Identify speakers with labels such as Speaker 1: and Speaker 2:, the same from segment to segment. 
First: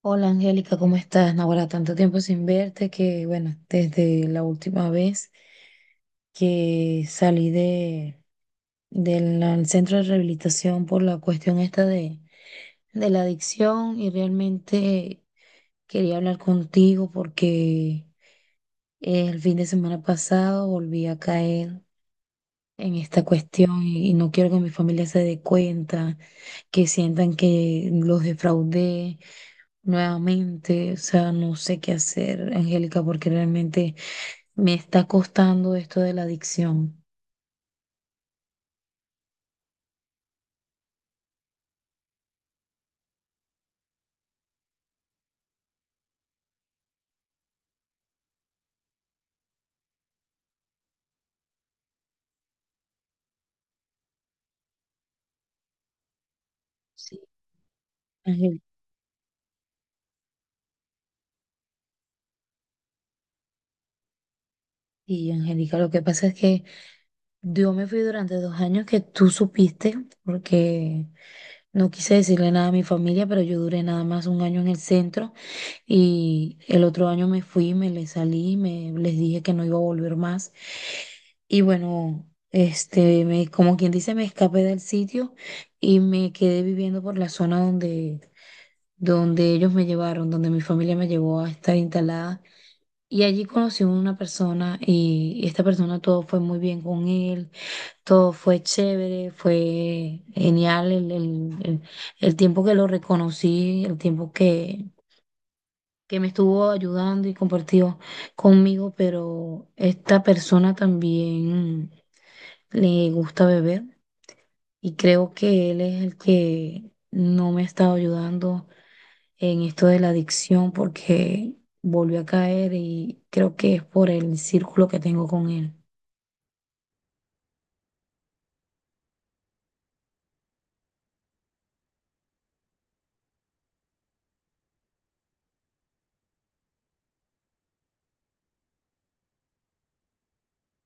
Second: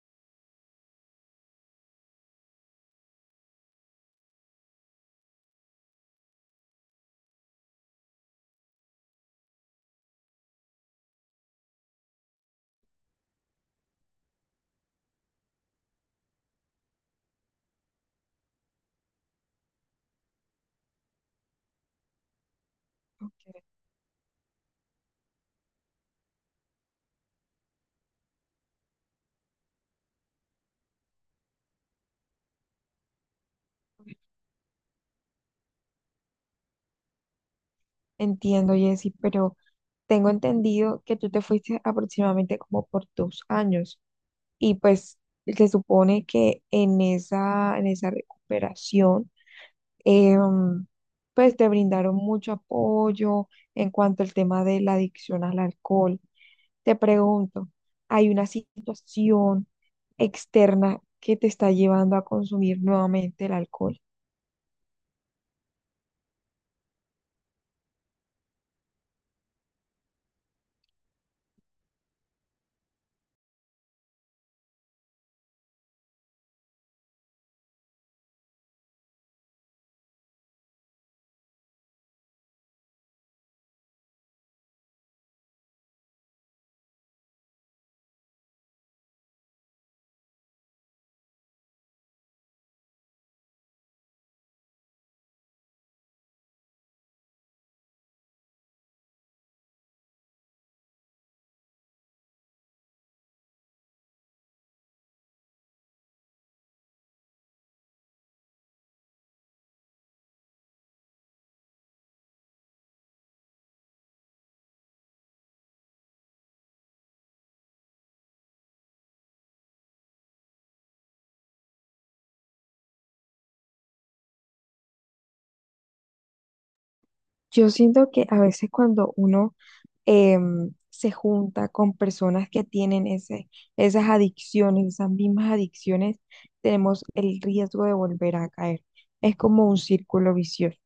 Speaker 1: Hola Angélica, ¿cómo estás? Ahora tanto tiempo sin verte que, bueno, desde la última vez que salí de, del al centro de rehabilitación por la cuestión esta de la adicción y realmente quería hablar contigo porque el fin de semana pasado volví a caer en esta cuestión y no quiero que mi familia se dé cuenta, que sientan que los defraudé nuevamente. O sea, no sé qué hacer, Angélica, porque realmente me está costando esto de la adicción.
Speaker 2: Entiendo, Jessy, pero tengo entendido que tú te fuiste aproximadamente como por dos años y pues se supone que en esa recuperación, em, pues te brindaron mucho apoyo en cuanto al tema de la adicción al alcohol. Te
Speaker 1: Sí.
Speaker 2: pregunto, ¿hay una
Speaker 1: Angel-
Speaker 2: situación externa que te está llevando a consumir nuevamente el alcohol?
Speaker 1: Y Angélica, lo que pasa es que yo me fui durante 2 años que tú supiste, porque no quise decirle nada a mi familia, pero yo duré nada más 1 año en el centro y el otro año me fui, me les salí, me les dije que no iba a volver más. Y bueno, este, me, como quien dice, me escapé del sitio y me quedé viviendo por la zona donde, donde ellos me llevaron, donde mi familia me llevó a estar instalada. Y allí conocí a una persona y esta persona todo fue muy bien con él. Todo fue chévere, fue genial el tiempo que lo reconocí, el tiempo que me estuvo ayudando y compartió conmigo, pero esta persona también le gusta beber y creo que él es el que no me ha estado ayudando en esto de la adicción porque volvió a caer y creo que es por el círculo que tengo con él.
Speaker 2: Yo siento que a veces cuando uno se junta con personas que tienen esas adicciones, esas mismas adicciones, tenemos el riesgo de volver a caer. Es como un círculo vicioso.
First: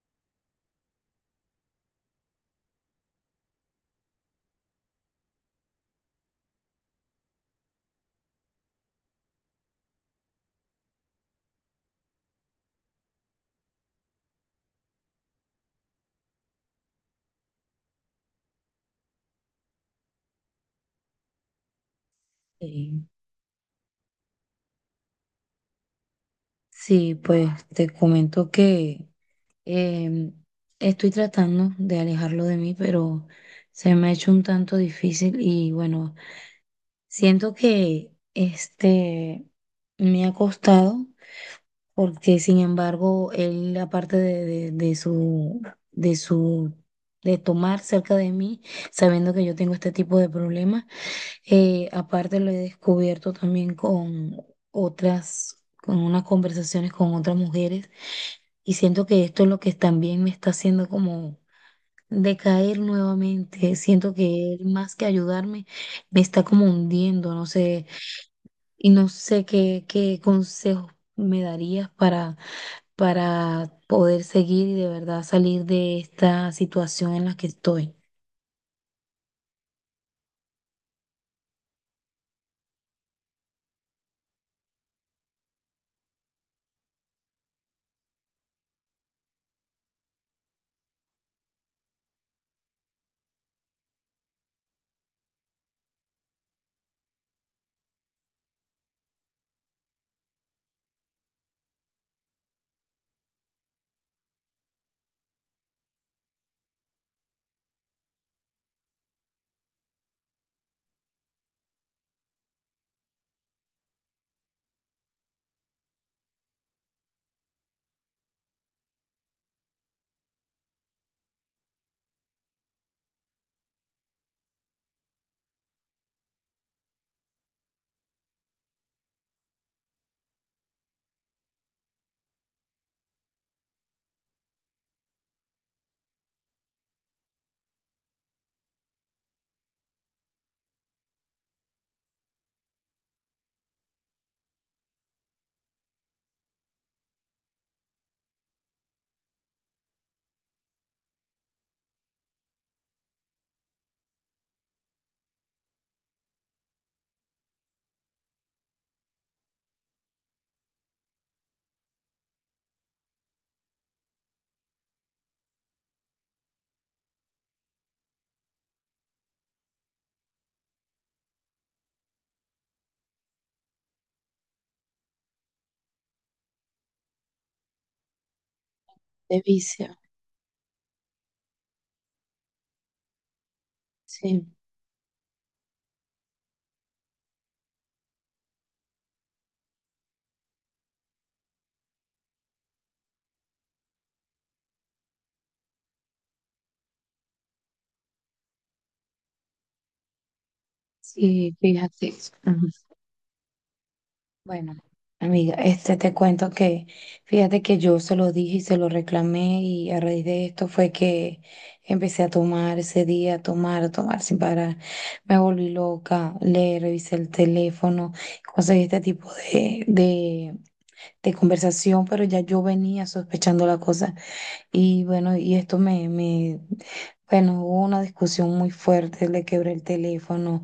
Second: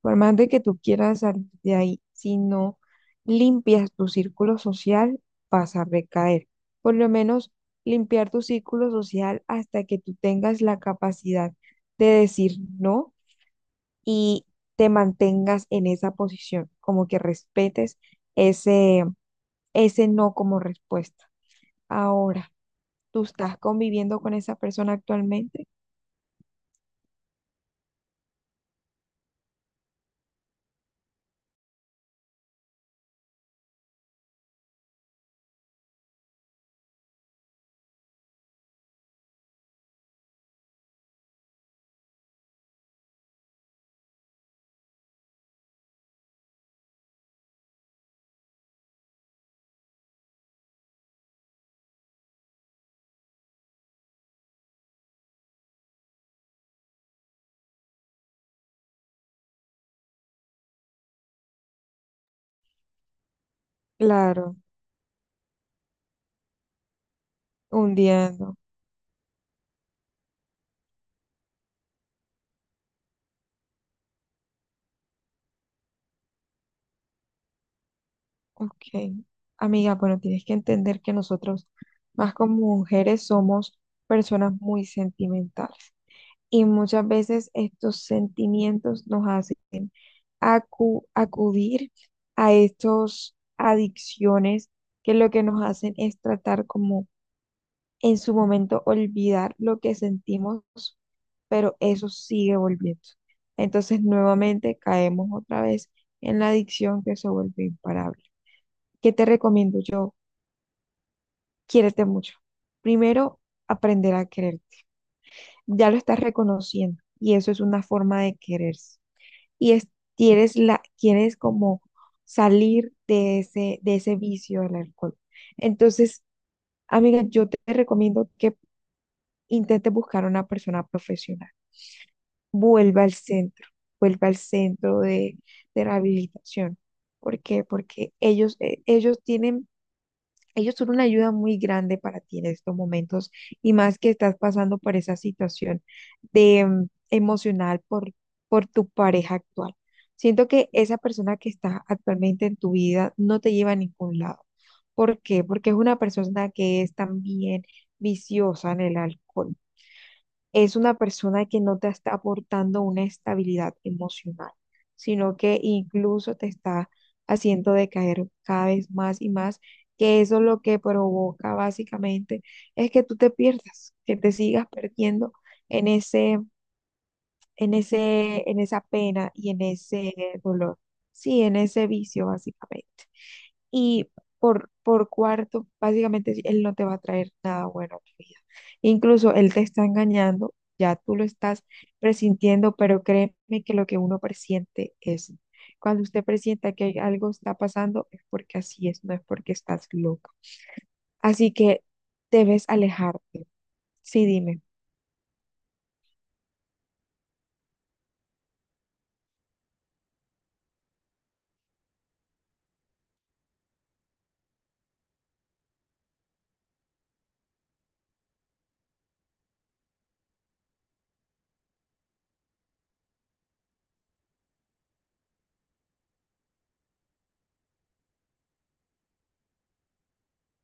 Speaker 2: Por más de que tú quieras salir de ahí, si no limpias tu círculo social, vas a recaer. Por lo menos limpiar tu círculo social hasta que tú tengas la capacidad de decir no y te mantengas en esa posición, como que respetes ese, ese no como respuesta. Ahora,
Speaker 1: Sí.
Speaker 2: tú estás conviviendo con esa persona actualmente.
Speaker 1: Sí, pues te comento que em, estoy tratando de alejarlo de mí, pero se me ha hecho un tanto difícil y bueno, siento que este me ha costado porque sin embargo él aparte de su de su de tomar cerca de mí, sabiendo que yo tengo este tipo de problemas, aparte lo he descubierto también con otras, con unas conversaciones con otras mujeres y siento que esto es lo que también me está haciendo como decaer nuevamente. Siento que
Speaker 2: Claro,
Speaker 1: él más que ayudarme me está como hundiendo, no sé,
Speaker 2: un día no.
Speaker 1: y no sé qué consejos me darías para poder seguir y de verdad salir de esta situación en la que estoy.
Speaker 2: Ok. Amiga, bueno, tienes que entender que nosotros, más como mujeres, somos personas muy sentimentales. Y muchas veces estos sentimientos nos hacen acudir a estas adicciones que lo que nos hacen es tratar como en su momento olvidar lo que sentimos, pero eso sigue volviendo. Entonces nuevamente caemos otra vez en la adicción que se vuelve imparable. ¿Qué te recomiendo yo? Quiérete mucho. Primero, aprender a quererte. Ya lo estás reconociendo y eso es una forma de quererse. Y es, quieres, la, quieres como salir de de ese vicio del alcohol. Entonces, amiga, yo te recomiendo que intentes buscar una persona profesional vuelva al centro, vuelva al centro de rehabilitación. ¿Por qué? Porque ellos, ellos tienen, ellos son una ayuda muy grande para ti en estos momentos y más que estás pasando por esa situación de emocional por tu pareja actual. Siento que esa persona que está actualmente en tu vida no te lleva a ningún lado. ¿Por qué? Porque es una persona que es también viciosa en el alcohol, es una persona que no te está aportando una estabilidad emocional, sino que incluso te está haciendo decaer cada vez más y más, que eso lo que provoca básicamente es que tú te pierdas, que te sigas perdiendo en en esa pena
Speaker 1: De
Speaker 2: y en
Speaker 1: vicio,
Speaker 2: ese dolor, sí, en ese vicio básicamente. Y
Speaker 1: sí,
Speaker 2: por cuarto, básicamente sí, él no te va a traer nada bueno a tu vida. Incluso él te está engañando, ya tú lo estás presintiendo, pero créeme que lo que uno presiente es, cuando usted presienta que algo está pasando, es porque así es, no es porque estás loca. Así
Speaker 1: sí,
Speaker 2: que
Speaker 1: fíjate. Ajá.
Speaker 2: debes alejarte. Sí, dime.
Speaker 1: Bueno, amiga, este te cuento que fíjate que yo se lo dije y se lo reclamé y a raíz de esto fue que empecé a tomar ese día, a tomar sin parar. Me volví loca, le revisé el teléfono, conseguí este tipo de conversación, pero ya yo venía sospechando la cosa y bueno, y esto bueno, hubo una discusión muy fuerte, le quebré el teléfono.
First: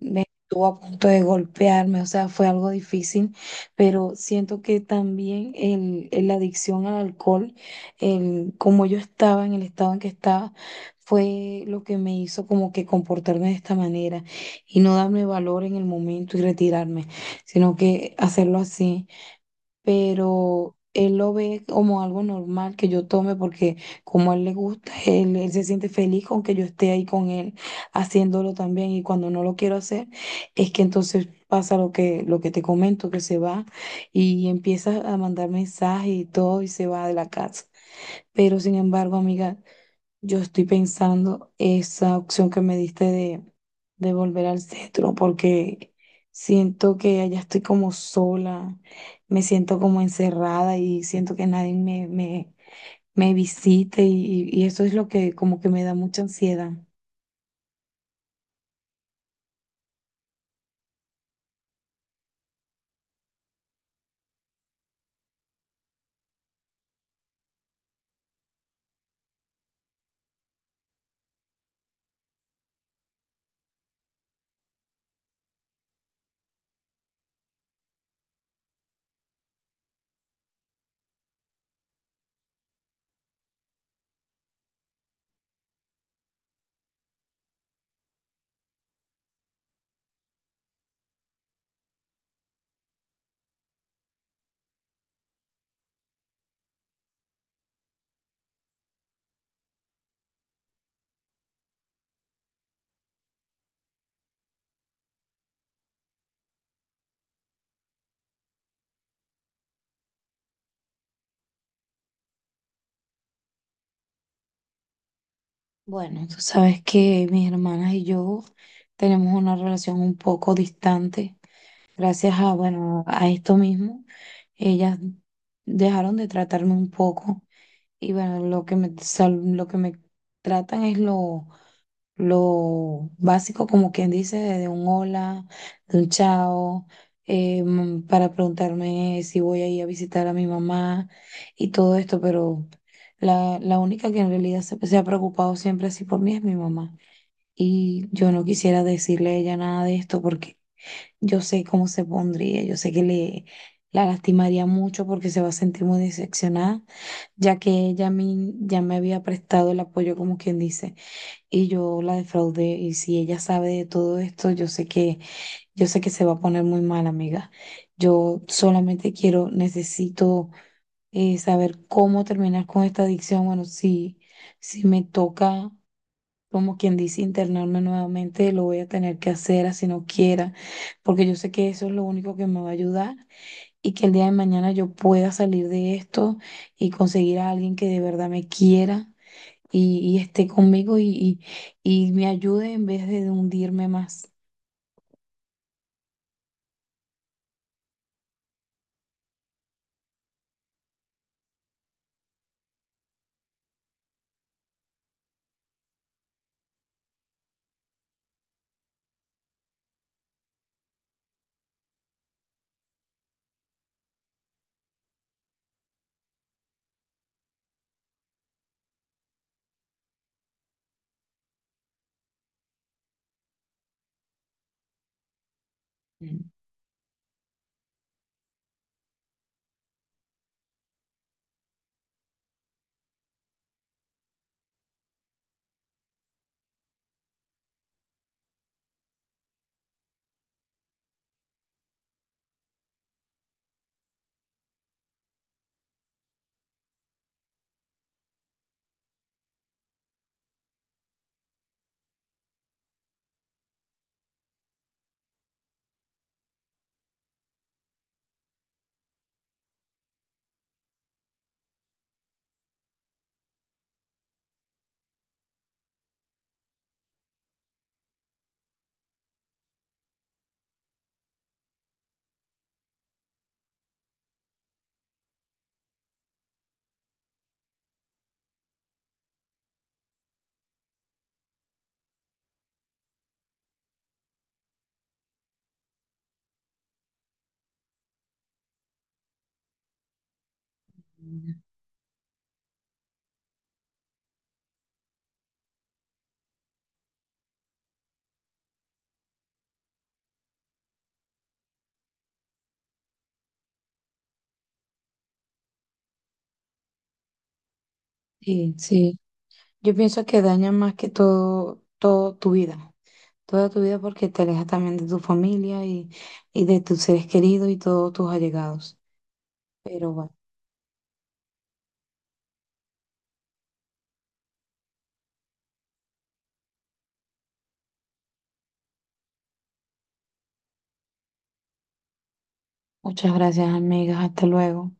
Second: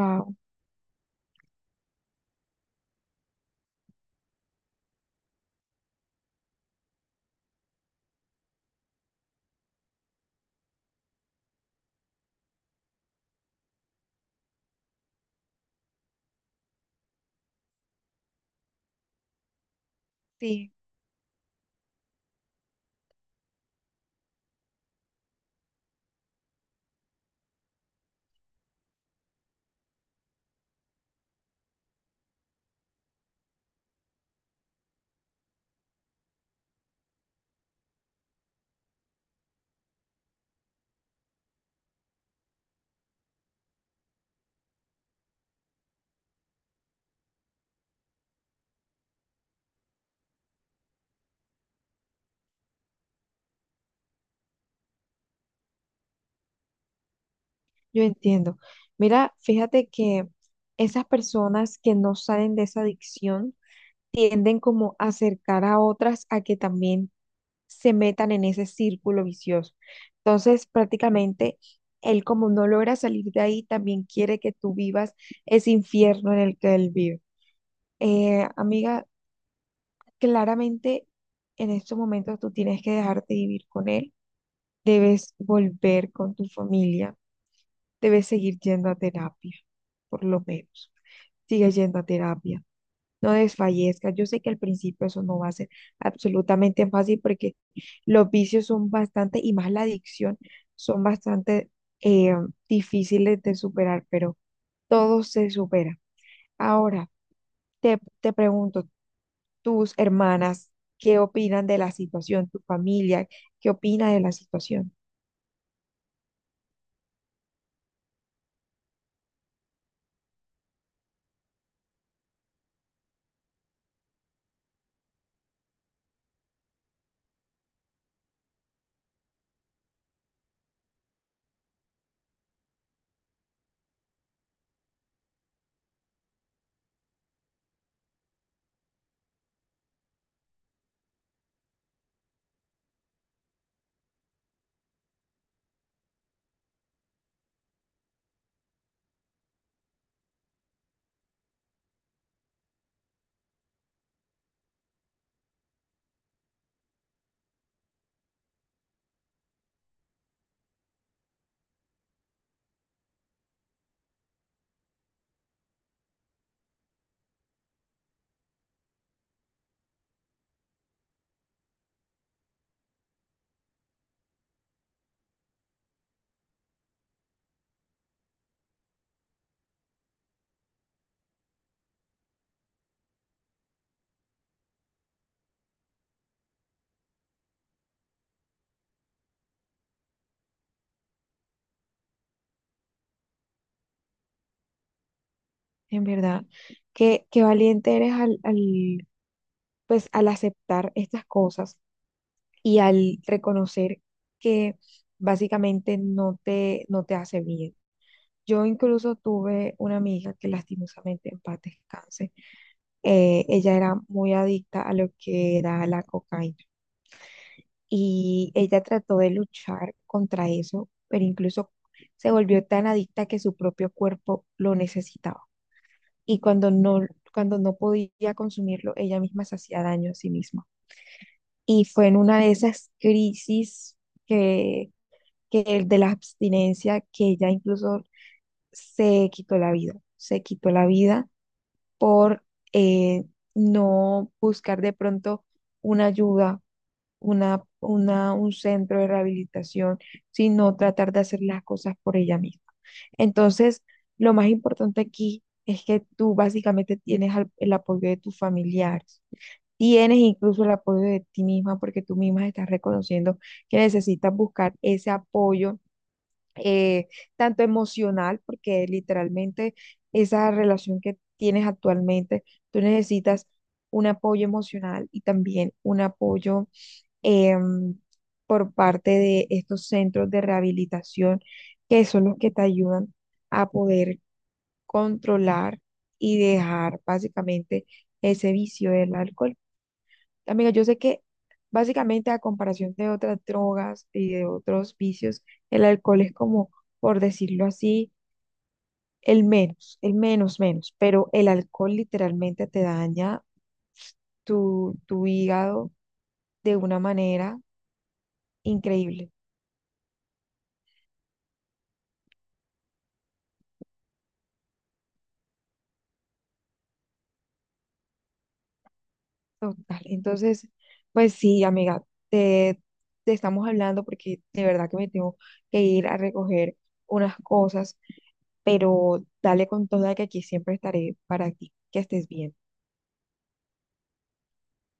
Speaker 1: Me estuvo a punto de golpearme, o sea, fue algo difícil, pero siento que también la adicción al alcohol, el, como yo estaba en el estado en que estaba, fue lo que me hizo como que comportarme de esta manera y no darme valor en el momento y retirarme, sino que hacerlo así.
Speaker 2: sí,
Speaker 1: Pero él lo ve como algo normal que yo tome porque como a él le gusta, él se siente feliz con que yo esté ahí con él haciéndolo también. Y cuando no lo quiero hacer, es que entonces pasa lo que te comento, que se va y empieza a mandar mensajes y todo y se va de la casa. Pero sin embargo, amiga, yo estoy pensando esa opción que me diste de volver al centro, porque siento que allá estoy como sola, me siento como encerrada y siento que nadie me visite y eso es lo que como que me da mucha ansiedad.
Speaker 2: yo entiendo. Mira, fíjate que esas personas que no salen de esa adicción, tienden como a acercar a otras a que también se metan en ese círculo vicioso. Entonces, prácticamente, él como no logra salir de ahí, también quiere que tú vivas ese infierno en el que él vive. Amiga, claramente en estos momentos tú tienes que dejarte vivir con él, debes volver con tu familia, debes seguir yendo a terapia, por lo menos. Sigue yendo a terapia, no desfallezcas. Yo sé que al principio eso no va a ser absolutamente fácil porque los vicios son bastante, y más la adicción, son bastante eh, difíciles de superar, pero todo se supera. Ahora, te pregunto, tus hermanas, ¿qué opinan de la situación? ¿Tu familia, qué opina de la situación?
Speaker 1: Bueno, tú sabes que mis hermanas y yo tenemos una relación un poco distante, gracias a, bueno, a esto mismo, ellas dejaron de tratarme un poco. Y bueno, lo que me, lo que me tratan es lo básico, como quien dice, de un hola, de un chao, para preguntarme si voy a ir a visitar a mi mamá y todo esto, pero la única que en realidad se ha preocupado siempre así por mí es mi mamá. Y yo no quisiera decirle a ella nada de esto porque yo sé cómo se pondría, yo sé que le, la lastimaría mucho porque se va a sentir muy decepcionada ya que ella a mí ya me había prestado el apoyo, como quien dice, y yo la defraudé, y si ella sabe de todo esto, yo sé yo sé que se va a poner muy mal, amiga. Yo solamente quiero, necesito saber cómo terminar con esta adicción. Bueno, si, si me toca, como quien dice, internarme nuevamente, lo voy a tener que hacer así no quiera, porque yo sé que eso es lo único que me va a ayudar y que el día de mañana yo pueda salir de esto y conseguir a alguien que de verdad me quiera y esté conmigo y me ayude en vez de hundirme más.
Speaker 2: En verdad, qué valiente eres pues, al aceptar estas cosas y al reconocer que básicamente no te hace bien. Yo incluso tuve una amiga que lastimosamente en paz descanse. Ella era muy adicta a lo que era la cocaína y ella trató de luchar contra eso, pero incluso se volvió tan adicta que su propio cuerpo lo necesitaba. Y
Speaker 1: Mm.
Speaker 2: cuando no podía consumirlo, ella misma se hacía daño a sí misma. Y fue en una de esas crisis que que el de la abstinencia, que ella incluso se quitó la vida, se quitó la vida por eh, no buscar de pronto una ayuda, un centro de rehabilitación, sino tratar de hacer las cosas por ella misma. Entonces, lo más importante aquí es que tú básicamente tienes el apoyo de tus familiares, tienes incluso el apoyo de ti misma porque tú misma estás reconociendo que necesitas buscar ese apoyo eh, tanto emocional, porque literalmente esa relación que tienes actualmente, tú necesitas un apoyo emocional y también un apoyo em, por parte de estos centros de rehabilitación, que son los que te ayudan a poder controlar y dejar básicamente ese vicio del alcohol. Amiga, yo sé que básicamente a comparación de otras drogas y de otros vicios, el alcohol es como, por decirlo así, el menos, menos, pero el alcohol literalmente te daña tu hígado de una manera
Speaker 1: Sí, sí.
Speaker 2: increíble,
Speaker 1: Yo pienso que daña más que todo, todo tu vida. Toda tu vida porque te alejas también de tu familia y de tus seres queridos y todos tus allegados.
Speaker 2: total.
Speaker 1: Pero bueno,
Speaker 2: Entonces, pues sí, amiga, te, te estamos hablando porque de verdad que me tengo que ir a recoger unas cosas, pero dale con toda que aquí siempre estaré para ti, que estés bien.
Speaker 1: muchas gracias, amigas. Hasta luego.